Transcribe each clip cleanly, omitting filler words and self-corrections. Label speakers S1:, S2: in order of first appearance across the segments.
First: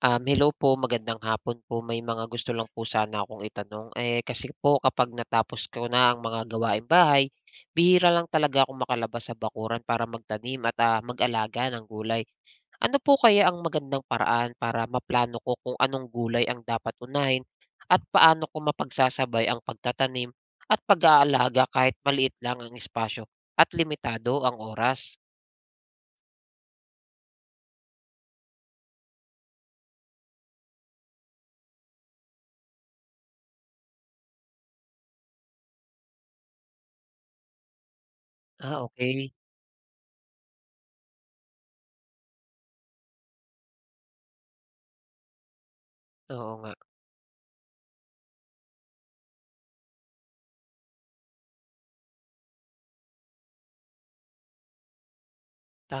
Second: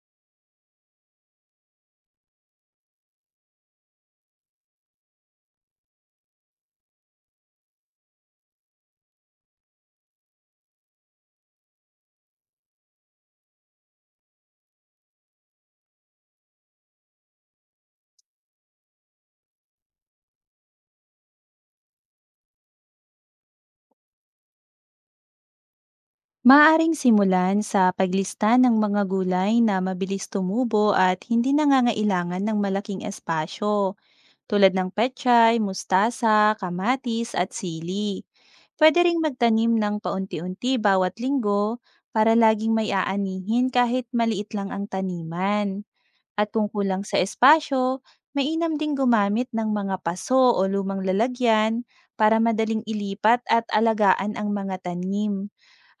S1: Hello po, magandang hapon po. May mga gusto lang po sana akong itanong. Kasi po kapag natapos ko na ang mga gawaing bahay, bihira lang talaga akong makalabas sa bakuran para magtanim at mag-alaga ng gulay. Ano po kaya ang magandang paraan para maplano ko kung anong gulay ang dapat unahin at paano ko mapagsasabay ang pagtatanim at pag-aalaga kahit maliit lang ang espasyo at limitado ang oras?
S2: Maaaring simulan sa paglista ng mga gulay na mabilis tumubo at hindi nangangailangan ng malaking espasyo, tulad ng pechay, mustasa, kamatis at sili.
S1: Ah,
S2: Pwede ring
S1: okay.
S2: magtanim ng paunti-unti bawat linggo para laging may aanihin kahit maliit lang ang taniman. At
S1: Oo
S2: kung
S1: nga.
S2: kulang sa espasyo, mainam ding gumamit ng mga paso o lumang lalagyan para madaling ilipat at alagaan ang mga tanim,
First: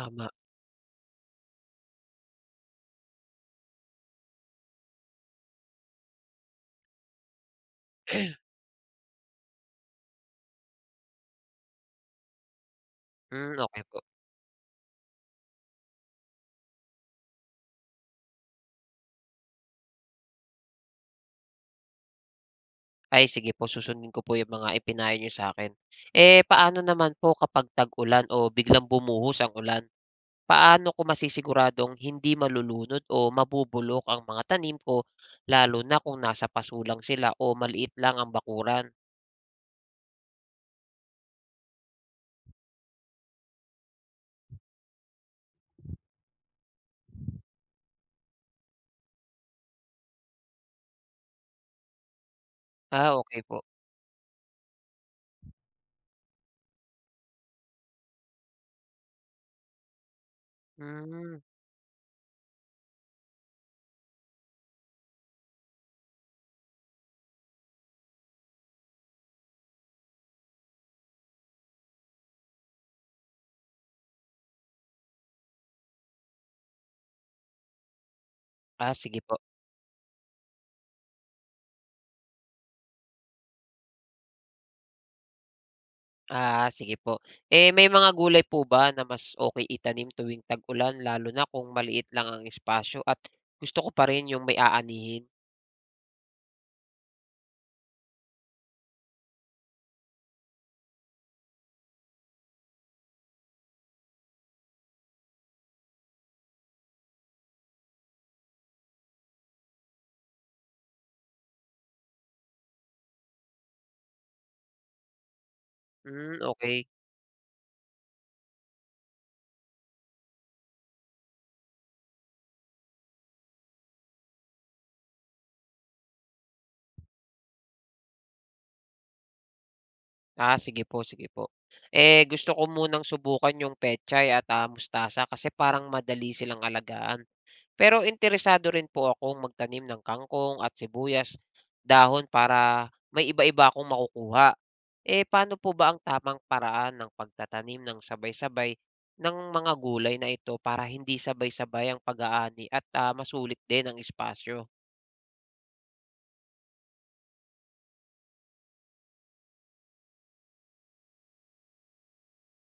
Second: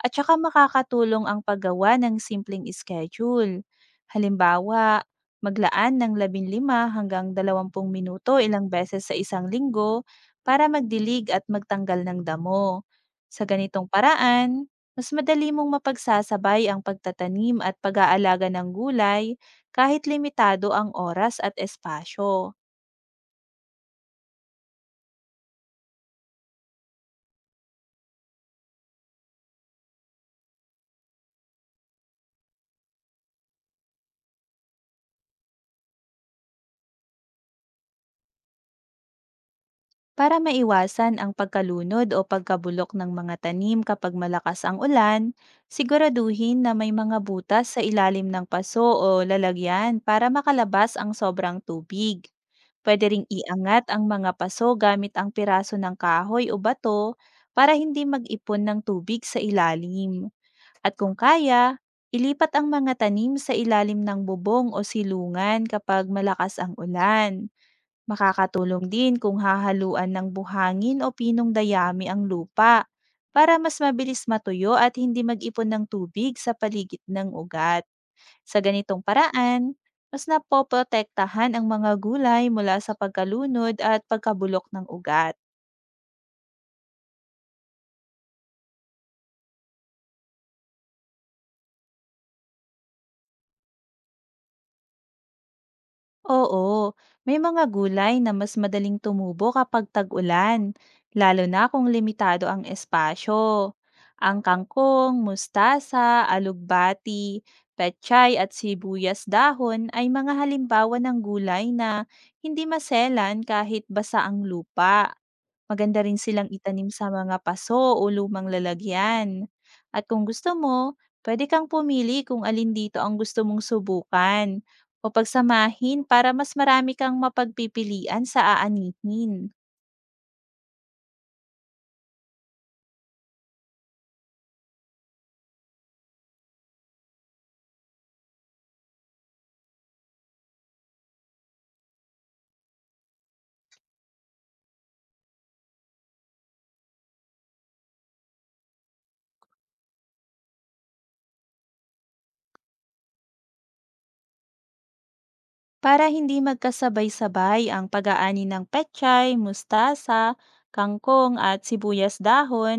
S2: at saka makakatulong ang paggawa ng simpleng schedule. Halimbawa, maglaan ng 15 hanggang 20 minuto ilang beses sa isang linggo para magdilig at magtanggal ng damo. Sa
S1: Okay
S2: ganitong
S1: po.
S2: paraan, mas madali mong mapagsasabay ang pagtatanim at pag-aalaga ng gulay kahit limitado ang oras at espasyo.
S1: Ay sige po, susundin ko po yung mga ipinayo niyo sa akin. Paano naman po kapag tag-ulan o biglang bumuhos ang ulan? Paano ko masisiguradong hindi malulunod o mabubulok ang mga tanim ko, lalo na kung nasa pasulang sila o maliit lang ang bakuran?
S2: Para maiwasan ang pagkalunod o pagkabulok ng mga tanim kapag malakas ang ulan, siguraduhin na may mga butas sa ilalim ng paso o lalagyan para makalabas ang sobrang tubig. Pwede
S1: Ah,
S2: ring
S1: okay po.
S2: iangat ang mga paso gamit ang piraso ng kahoy o bato para hindi mag-ipon ng tubig sa ilalim. At kung
S1: Hmm.
S2: kaya, ilipat ang mga tanim sa ilalim ng bubong o silungan kapag malakas ang ulan. Makakatulong din kung hahaluan ng buhangin o pinong dayami ang lupa para mas mabilis matuyo at hindi mag-ipon ng tubig sa paligid ng ugat. Sa
S1: Ah,
S2: ganitong
S1: sige po.
S2: paraan, mas napoprotektahan ang mga gulay mula sa pagkalunod at pagkabulok ng ugat.
S1: Ah, sige po. May mga gulay po ba na mas okay itanim tuwing tag-ulan, lalo na kung maliit lang ang espasyo at gusto ko pa rin yung may aanihin?
S2: Oo, may mga gulay na mas madaling tumubo kapag tag-ulan, lalo na kung limitado ang espasyo. Ang kangkong, mustasa, alugbati, pechay at sibuyas dahon ay mga halimbawa ng gulay na hindi maselan kahit basa ang lupa. Maganda rin
S1: Hmm,
S2: silang
S1: okay.
S2: itanim sa mga paso o lumang lalagyan. At kung gusto mo, pwede kang pumili kung alin dito ang gusto mong subukan o pagsamahin para mas marami kang mapagpipilian sa aanihin.
S1: Ah, sige po, sige po. Eh, gusto ko munang subukan yung pechay at, mustasa kasi parang madali silang alagaan. Pero interesado rin po akong magtanim ng kangkong at sibuyas, dahon para may iba-iba akong makukuha. Eh, paano po ba ang tamang paraan ng pagtatanim ng sabay-sabay ng mga gulay na ito para hindi sabay-sabay ang pag-aani at, masulit din ang espasyo?
S2: Para hindi magkasabay-sabay ang pag-aani ng pechay, mustasa, kangkong at sibuyas dahon,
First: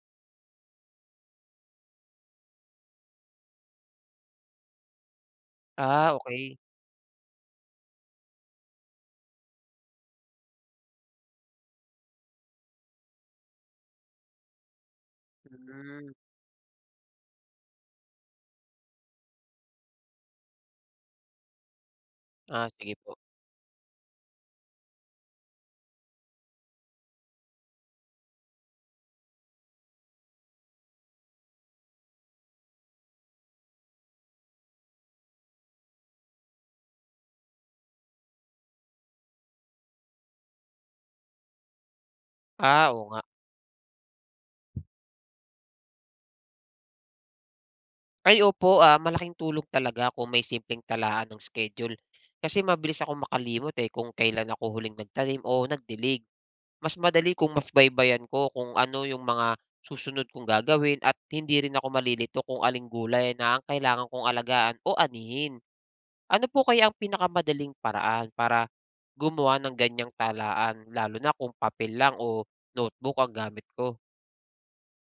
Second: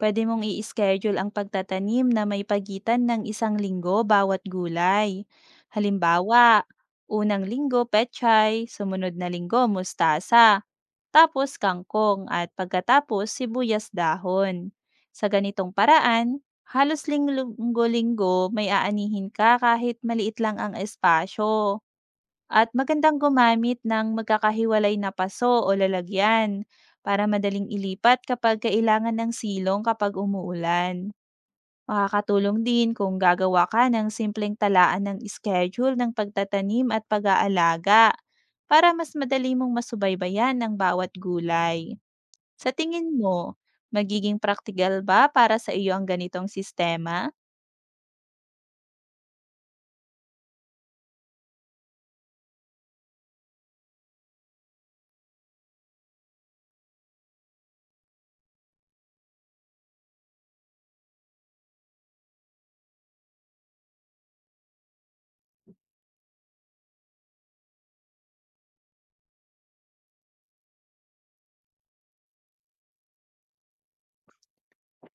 S2: pwede mong i-schedule ang pagtatanim na may pagitan ng isang linggo bawat gulay.
S1: Ah,
S2: Halimbawa,
S1: okay.
S2: unang linggo pechay, sumunod na linggo mustasa, tapos kangkong at pagkatapos sibuyas dahon. Sa ganitong
S1: Mm.
S2: paraan, halos linggo-linggo may aanihin ka kahit maliit lang ang espasyo.
S1: Ah,
S2: At
S1: sige po.
S2: magandang gumamit ng magkakahiwalay na paso o lalagyan para madaling ilipat kapag kailangan ng silong kapag umuulan. Makakatulong din kung gagawa ka ng simpleng talaan ng schedule ng pagtatanim at pag-aalaga para mas madali mong masubaybayan ang bawat gulay. Sa
S1: Ah, oo
S2: tingin
S1: nga.
S2: mo, magiging praktikal ba para sa iyo ang ganitong sistema?
S1: Ay opo, malaking tulong talaga kung may simpleng talaan ng schedule. Kasi mabilis akong makalimot eh kung kailan ako huling nagtanim o nagdilig. Mas madali kung mas baybayan ko kung ano yung mga susunod kong gagawin, at hindi rin ako malilito kung aling gulay na ang kailangan kong alagaan o anihin. Ano po kaya ang pinakamadaling paraan para gumawa ng ganyang talaan, lalo na kung papel lang o notebook ang gamit ko?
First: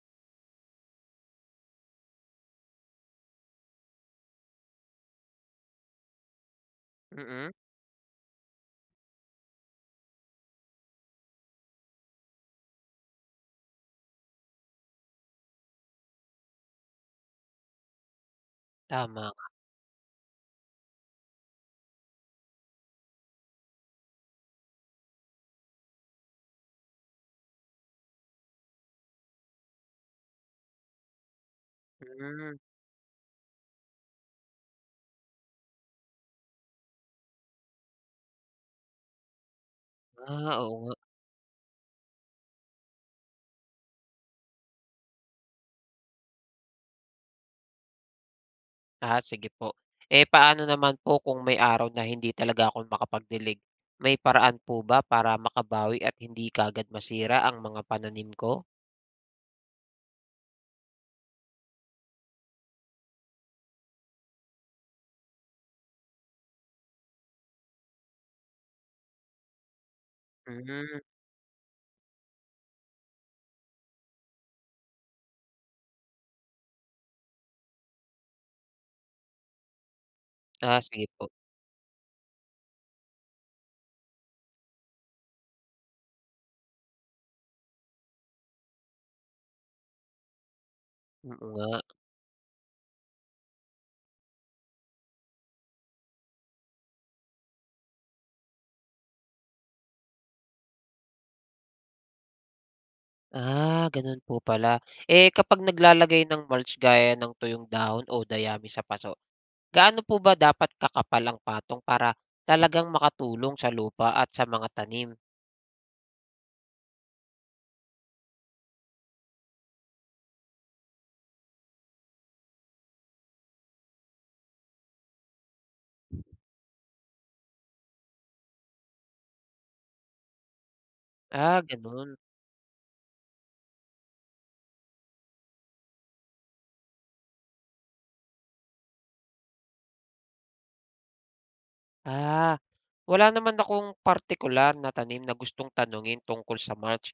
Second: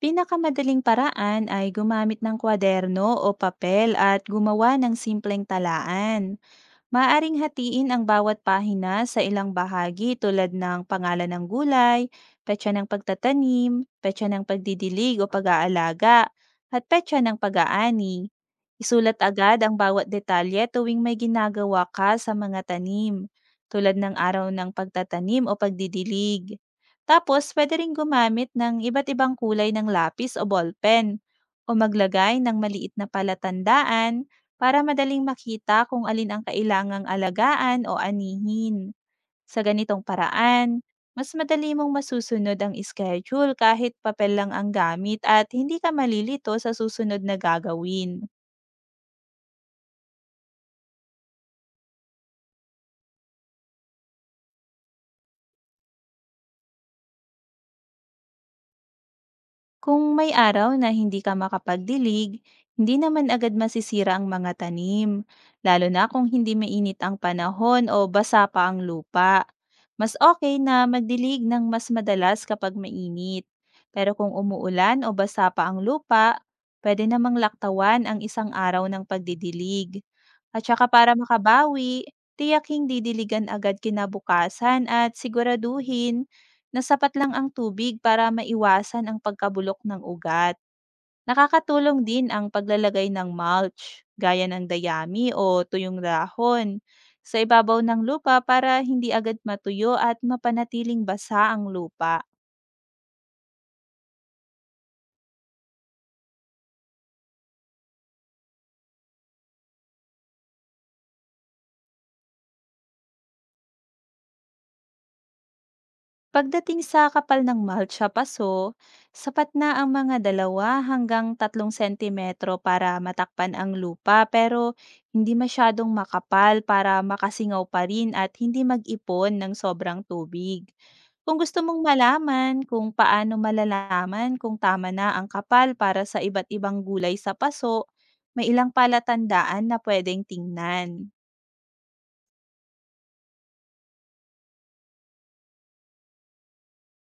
S2: Pinakamadaling paraan ay gumamit ng kwaderno o papel at gumawa ng simpleng talaan. Maaring
S1: Mm,
S2: hatiin ang bawat pahina sa ilang bahagi, tulad ng pangalan ng gulay, petsa ng pagtatanim, petsa ng pagdidilig o pag-aalaga, at petsa ng pag-aani. Isulat
S1: tama.
S2: agad ang bawat detalye tuwing may ginagawa ka sa mga tanim, tulad ng araw ng pagtatanim o pagdidilig. Tapos, pwede rin gumamit ng iba't ibang kulay ng lapis o ballpen o maglagay
S1: Hmm,
S2: ng maliit na palatandaan para madaling makita kung alin ang kailangang alagaan o anihin. Sa ganitong
S1: ah,
S2: paraan,
S1: oo nga.
S2: mas madali mong masusunod ang schedule kahit papel lang ang gamit at hindi ka malilito sa susunod na gagawin.
S1: Ah, sige po. Paano naman po kung may araw na hindi talaga ako makapagdilig? May paraan po ba para makabawi at hindi kaagad masira ang mga pananim ko?
S2: Kung may araw na hindi ka makapagdilig, hindi naman agad masisira ang mga tanim, lalo na kung hindi mainit ang panahon o basa pa ang lupa. Mas okay na
S1: Hmm,
S2: magdilig ng mas madalas kapag mainit. Pero kung umuulan o basa pa ang lupa, pwede namang laktawan ang isang araw ng pagdidilig. At
S1: ah,
S2: saka
S1: sige
S2: para
S1: po.
S2: makabawi, tiyak hindi diligan agad kinabukasan at siguraduhin na sapat lang ang tubig para maiwasan ang pagkabulok ng ugat.
S1: Oo nga.
S2: Nakakatulong din ang paglalagay ng mulch, gaya ng dayami o tuyong dahon, sa ibabaw ng lupa para hindi agad matuyo at mapanatiling basa ang lupa.
S1: Ah, ganun po pala. Kapag naglalagay ng mulch gaya ng tuyong dahon o dayami sa paso, gaano po ba dapat kakapal ang patong para talagang makatulong sa lupa at sa mga tanim?
S2: Pagdating sa kapal ng mulch sa paso, sapat na ang mga dalawa hanggang tatlong sentimetro para matakpan ang lupa pero hindi masyadong makapal para makasingaw pa rin at hindi mag-ipon ng sobrang tubig. Kung gusto
S1: Ah,
S2: mong
S1: ganun.
S2: malaman kung paano malalaman kung tama na ang kapal para sa iba't ibang gulay sa paso, may ilang palatandaan na pwedeng tingnan.
S1: Ah, Wala naman akong partikular na tanim na gustong tanungin tungkol sa mulch.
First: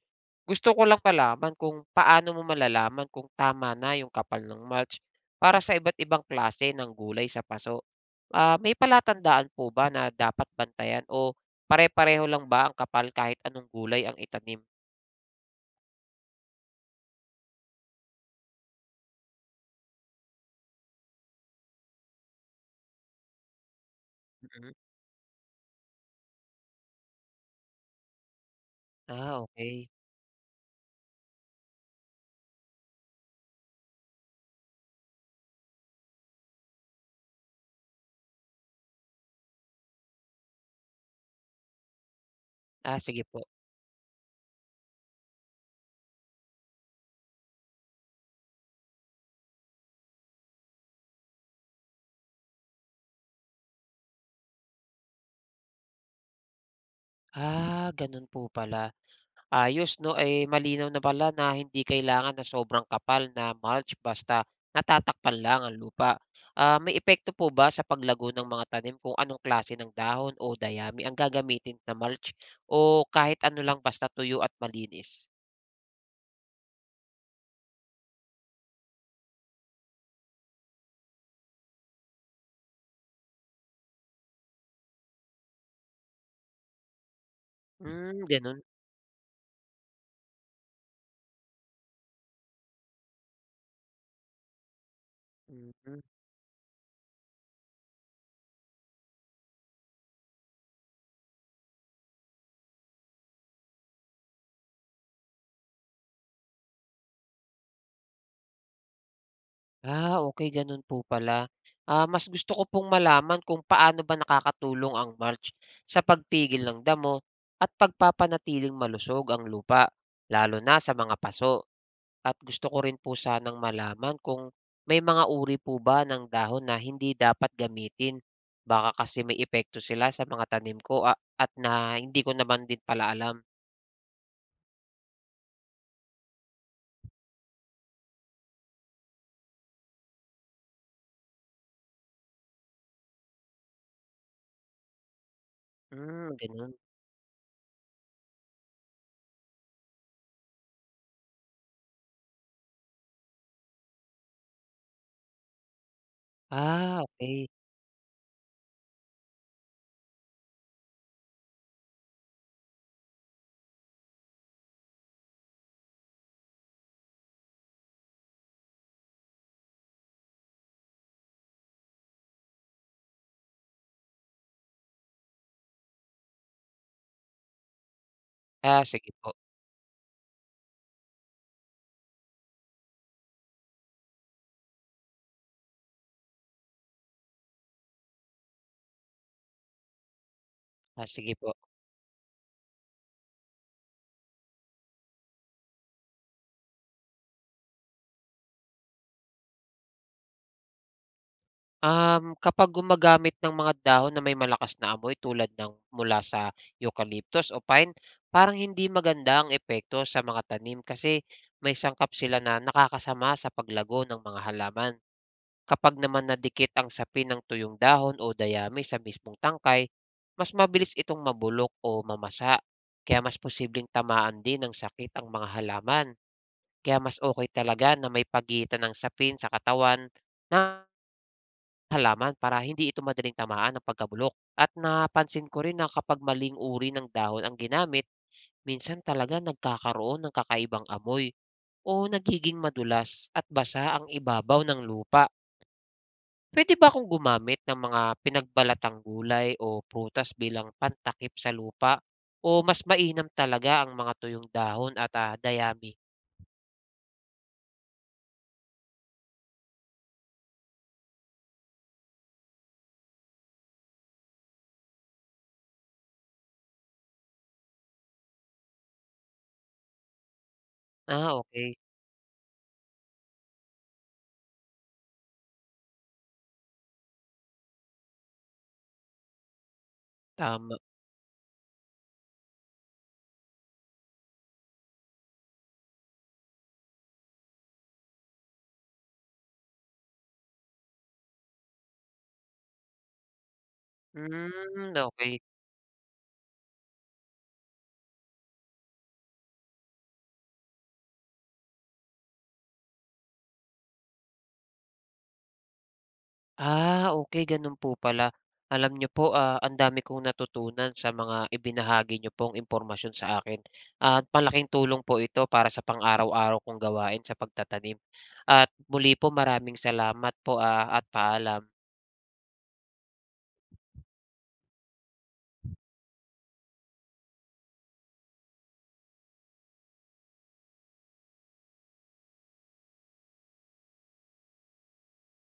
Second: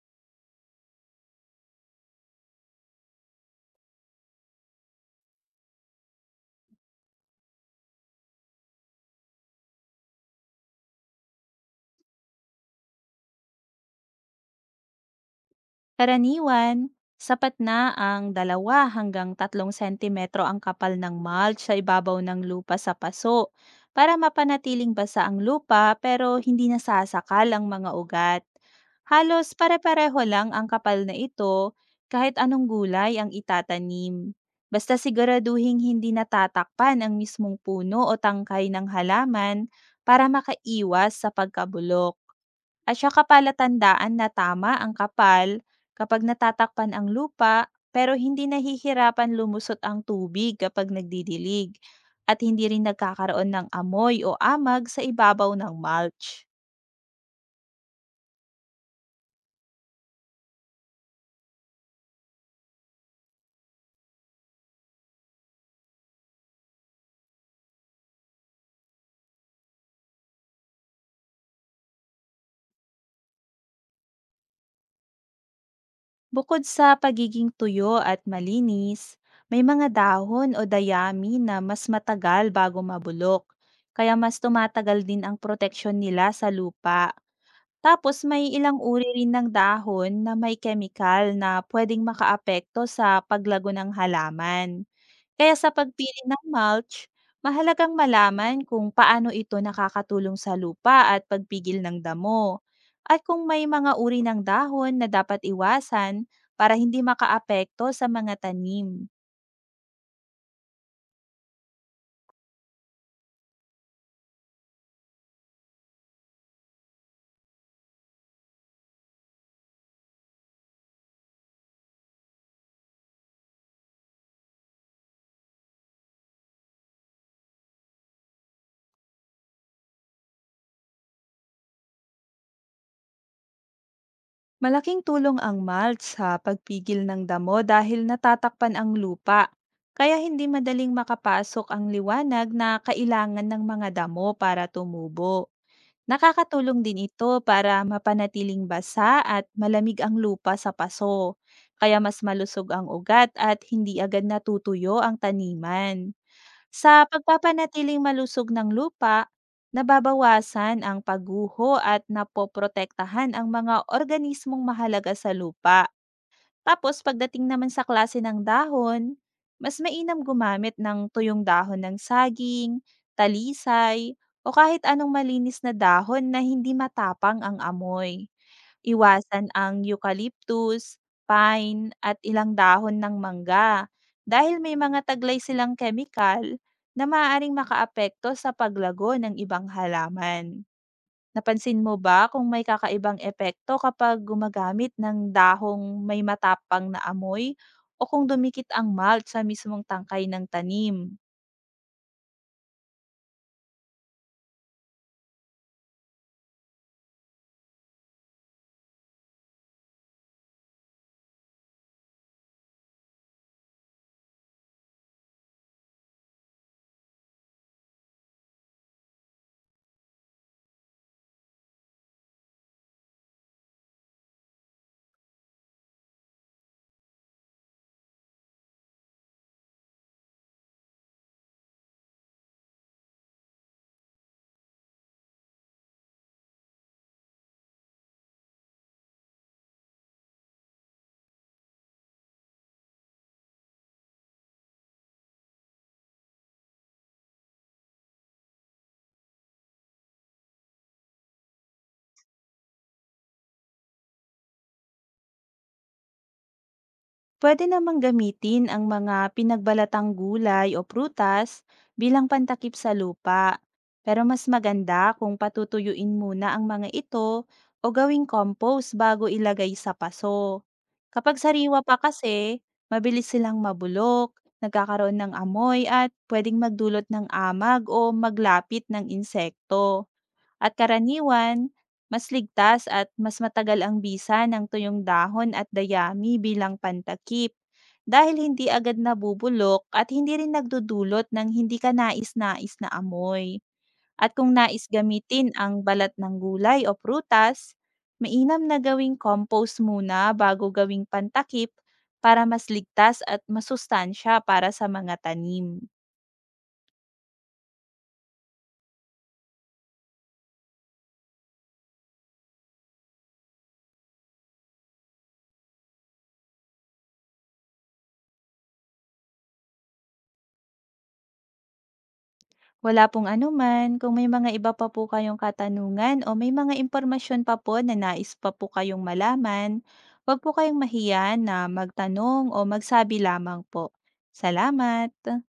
S1: Gusto ko lang malaman kung paano mo malalaman kung tama na yung kapal ng mulch para sa iba't ibang klase ng gulay sa paso. Ah, may palatandaan po ba na dapat bantayan, o pare-pareho lang ba ang kapal kahit anong gulay ang itanim?
S2: Karaniwan, sapat na ang dalawa hanggang tatlong sentimetro ang kapal ng mulch sa ibabaw ng lupa sa paso para
S1: Mm.
S2: mapanatiling basa ang lupa pero hindi nasasakal ang mga ugat.
S1: Ah,
S2: Halos
S1: okay.
S2: pare-pareho lang ang kapal na ito kahit anong gulay ang itatanim. Basta siguraduhing hindi natatakpan ang mismong puno o tangkay ng halaman para makaiwas sa pagkabulok. At
S1: Ah,
S2: saka
S1: sige po.
S2: palatandaan na tama ang kapal kapag natatakpan ang lupa pero hindi nahihirapan lumusot ang tubig kapag nagdidilig at hindi rin nagkakaroon ng amoy o amag sa ibabaw ng mulch.
S1: Ah, ganun po pala. Ayos 'no, malinaw na pala na hindi kailangan na sobrang kapal na mulch basta natatakpan lang ang lupa. Ah, may epekto po ba sa paglago ng mga tanim kung anong klase ng dahon o dayami ang gagamitin na mulch, o kahit ano lang basta tuyo at malinis?
S2: Bukod sa pagiging tuyo at malinis, may mga dahon o dayami na mas matagal bago mabulok, kaya mas tumatagal din ang proteksyon nila sa lupa. Tapos,
S1: Hmm,
S2: may
S1: ganun.
S2: ilang uri rin ng dahon na may chemical na puwedeng makaapekto sa paglago ng halaman. Kaya sa
S1: Mm.
S2: pagpili ng mulch, mahalagang malaman kung paano ito nakakatulong sa lupa at pagpigil ng damo, at kung may mga uri ng dahon na dapat iwasan para hindi makaapekto sa mga tanim.
S1: Ah, okay gano'n po pala. Ah, mas gusto ko pong malaman kung paano ba nakakatulong ang mulch sa pagpigil ng damo at pagpapanatiling malusog ang lupa, lalo na sa mga paso. At gusto ko rin po sanang malaman kung may mga uri po ba ng dahon na hindi dapat gamitin. Baka kasi may epekto sila sa mga tanim ko a, at na hindi ko naman din pala alam.
S2: Malaking tulong ang mulch sa pagpigil ng damo dahil natatakpan ang lupa, kaya hindi madaling makapasok ang liwanag na kailangan ng mga damo para tumubo.
S1: Hmm, gano'n.
S2: Nakakatulong din ito para mapanatiling basa at malamig ang lupa sa paso, kaya mas malusog ang ugat at hindi agad natutuyo ang taniman.
S1: Ah,
S2: Sa
S1: okay.
S2: pagpapanatiling malusog ng lupa, nababawasan ang pagguho at napoprotektahan ang mga organismong mahalaga sa lupa. Tapos, pagdating naman sa klase ng dahon, mas mainam gumamit ng tuyong dahon ng saging, talisay, o kahit anong malinis na dahon na hindi matapang ang amoy.
S1: Ah, sige po.
S2: Iwasan ang eucalyptus, pine, at ilang dahon ng mangga dahil may mga taglay silang kemikal na maaaring makaapekto sa paglago ng ibang halaman.
S1: Ah, sige po.
S2: Napansin mo ba kung may kakaibang epekto kapag gumagamit ng dahong may matapang na amoy o kung dumikit ang malt sa mismong tangkay ng tanim?
S1: Kapag gumagamit ng mga dahon na may malakas na amoy tulad ng mula sa eucalyptus o pine, parang hindi maganda ang epekto sa mga tanim kasi may sangkap sila na nakakasama sa paglago ng mga halaman. Kapag naman nadikit ang sapin ng tuyong dahon o dayami sa mismong tangkay, mas mabilis itong mabulok o mamasa, kaya mas posibleng tamaan din ng sakit ang mga halaman. Kaya mas okay talaga na may pagitan ng sapin sa katawan na halaman para hindi ito madaling tamaan ng pagkabulok. At napansin ko rin na kapag maling uri ng dahon ang ginamit, minsan talaga nagkakaroon ng kakaibang amoy o nagiging madulas at basa ang ibabaw ng lupa. Pwede ba akong gumamit ng mga pinagbalatang gulay o prutas bilang pantakip sa lupa? O mas mainam talaga ang mga tuyong dahon at dayami?
S2: Pwede namang gamitin ang mga pinagbalatang gulay o prutas bilang pantakip sa lupa. Pero mas maganda kung patutuyuin muna ang mga ito o gawing compost bago ilagay sa paso.
S1: Ah,
S2: Kapag
S1: okay.
S2: sariwa pa kasi, mabilis silang mabulok, nagkakaroon ng amoy at pwedeng magdulot ng amag o maglapit ng insekto. At
S1: Tama.
S2: karaniwan, mas ligtas at mas matagal ang bisa ng tuyong dahon at dayami bilang pantakip dahil hindi agad nabubulok at hindi rin nagdudulot ng hindi ka nais-nais na amoy. At kung nais
S1: Mm, okay.
S2: gamitin ang balat ng gulay o prutas, mainam na gawing compost muna bago gawing pantakip para mas ligtas at masustansya para sa mga tanim.
S1: Ah, okay gano'n po pala. Alam niyo po, ang dami kong natutunan sa mga ibinahagi niyo pong impormasyon sa akin, at malaking tulong po ito para sa pang-araw-araw kong gawain sa pagtatanim. At muli po, maraming salamat po, at paalam.
S2: Wala pong anuman. Kung may mga iba pa po kayong katanungan o may mga impormasyon pa po na nais pa po kayong malaman, huwag po kayong mahiya na magtanong o magsabi lamang po. Salamat!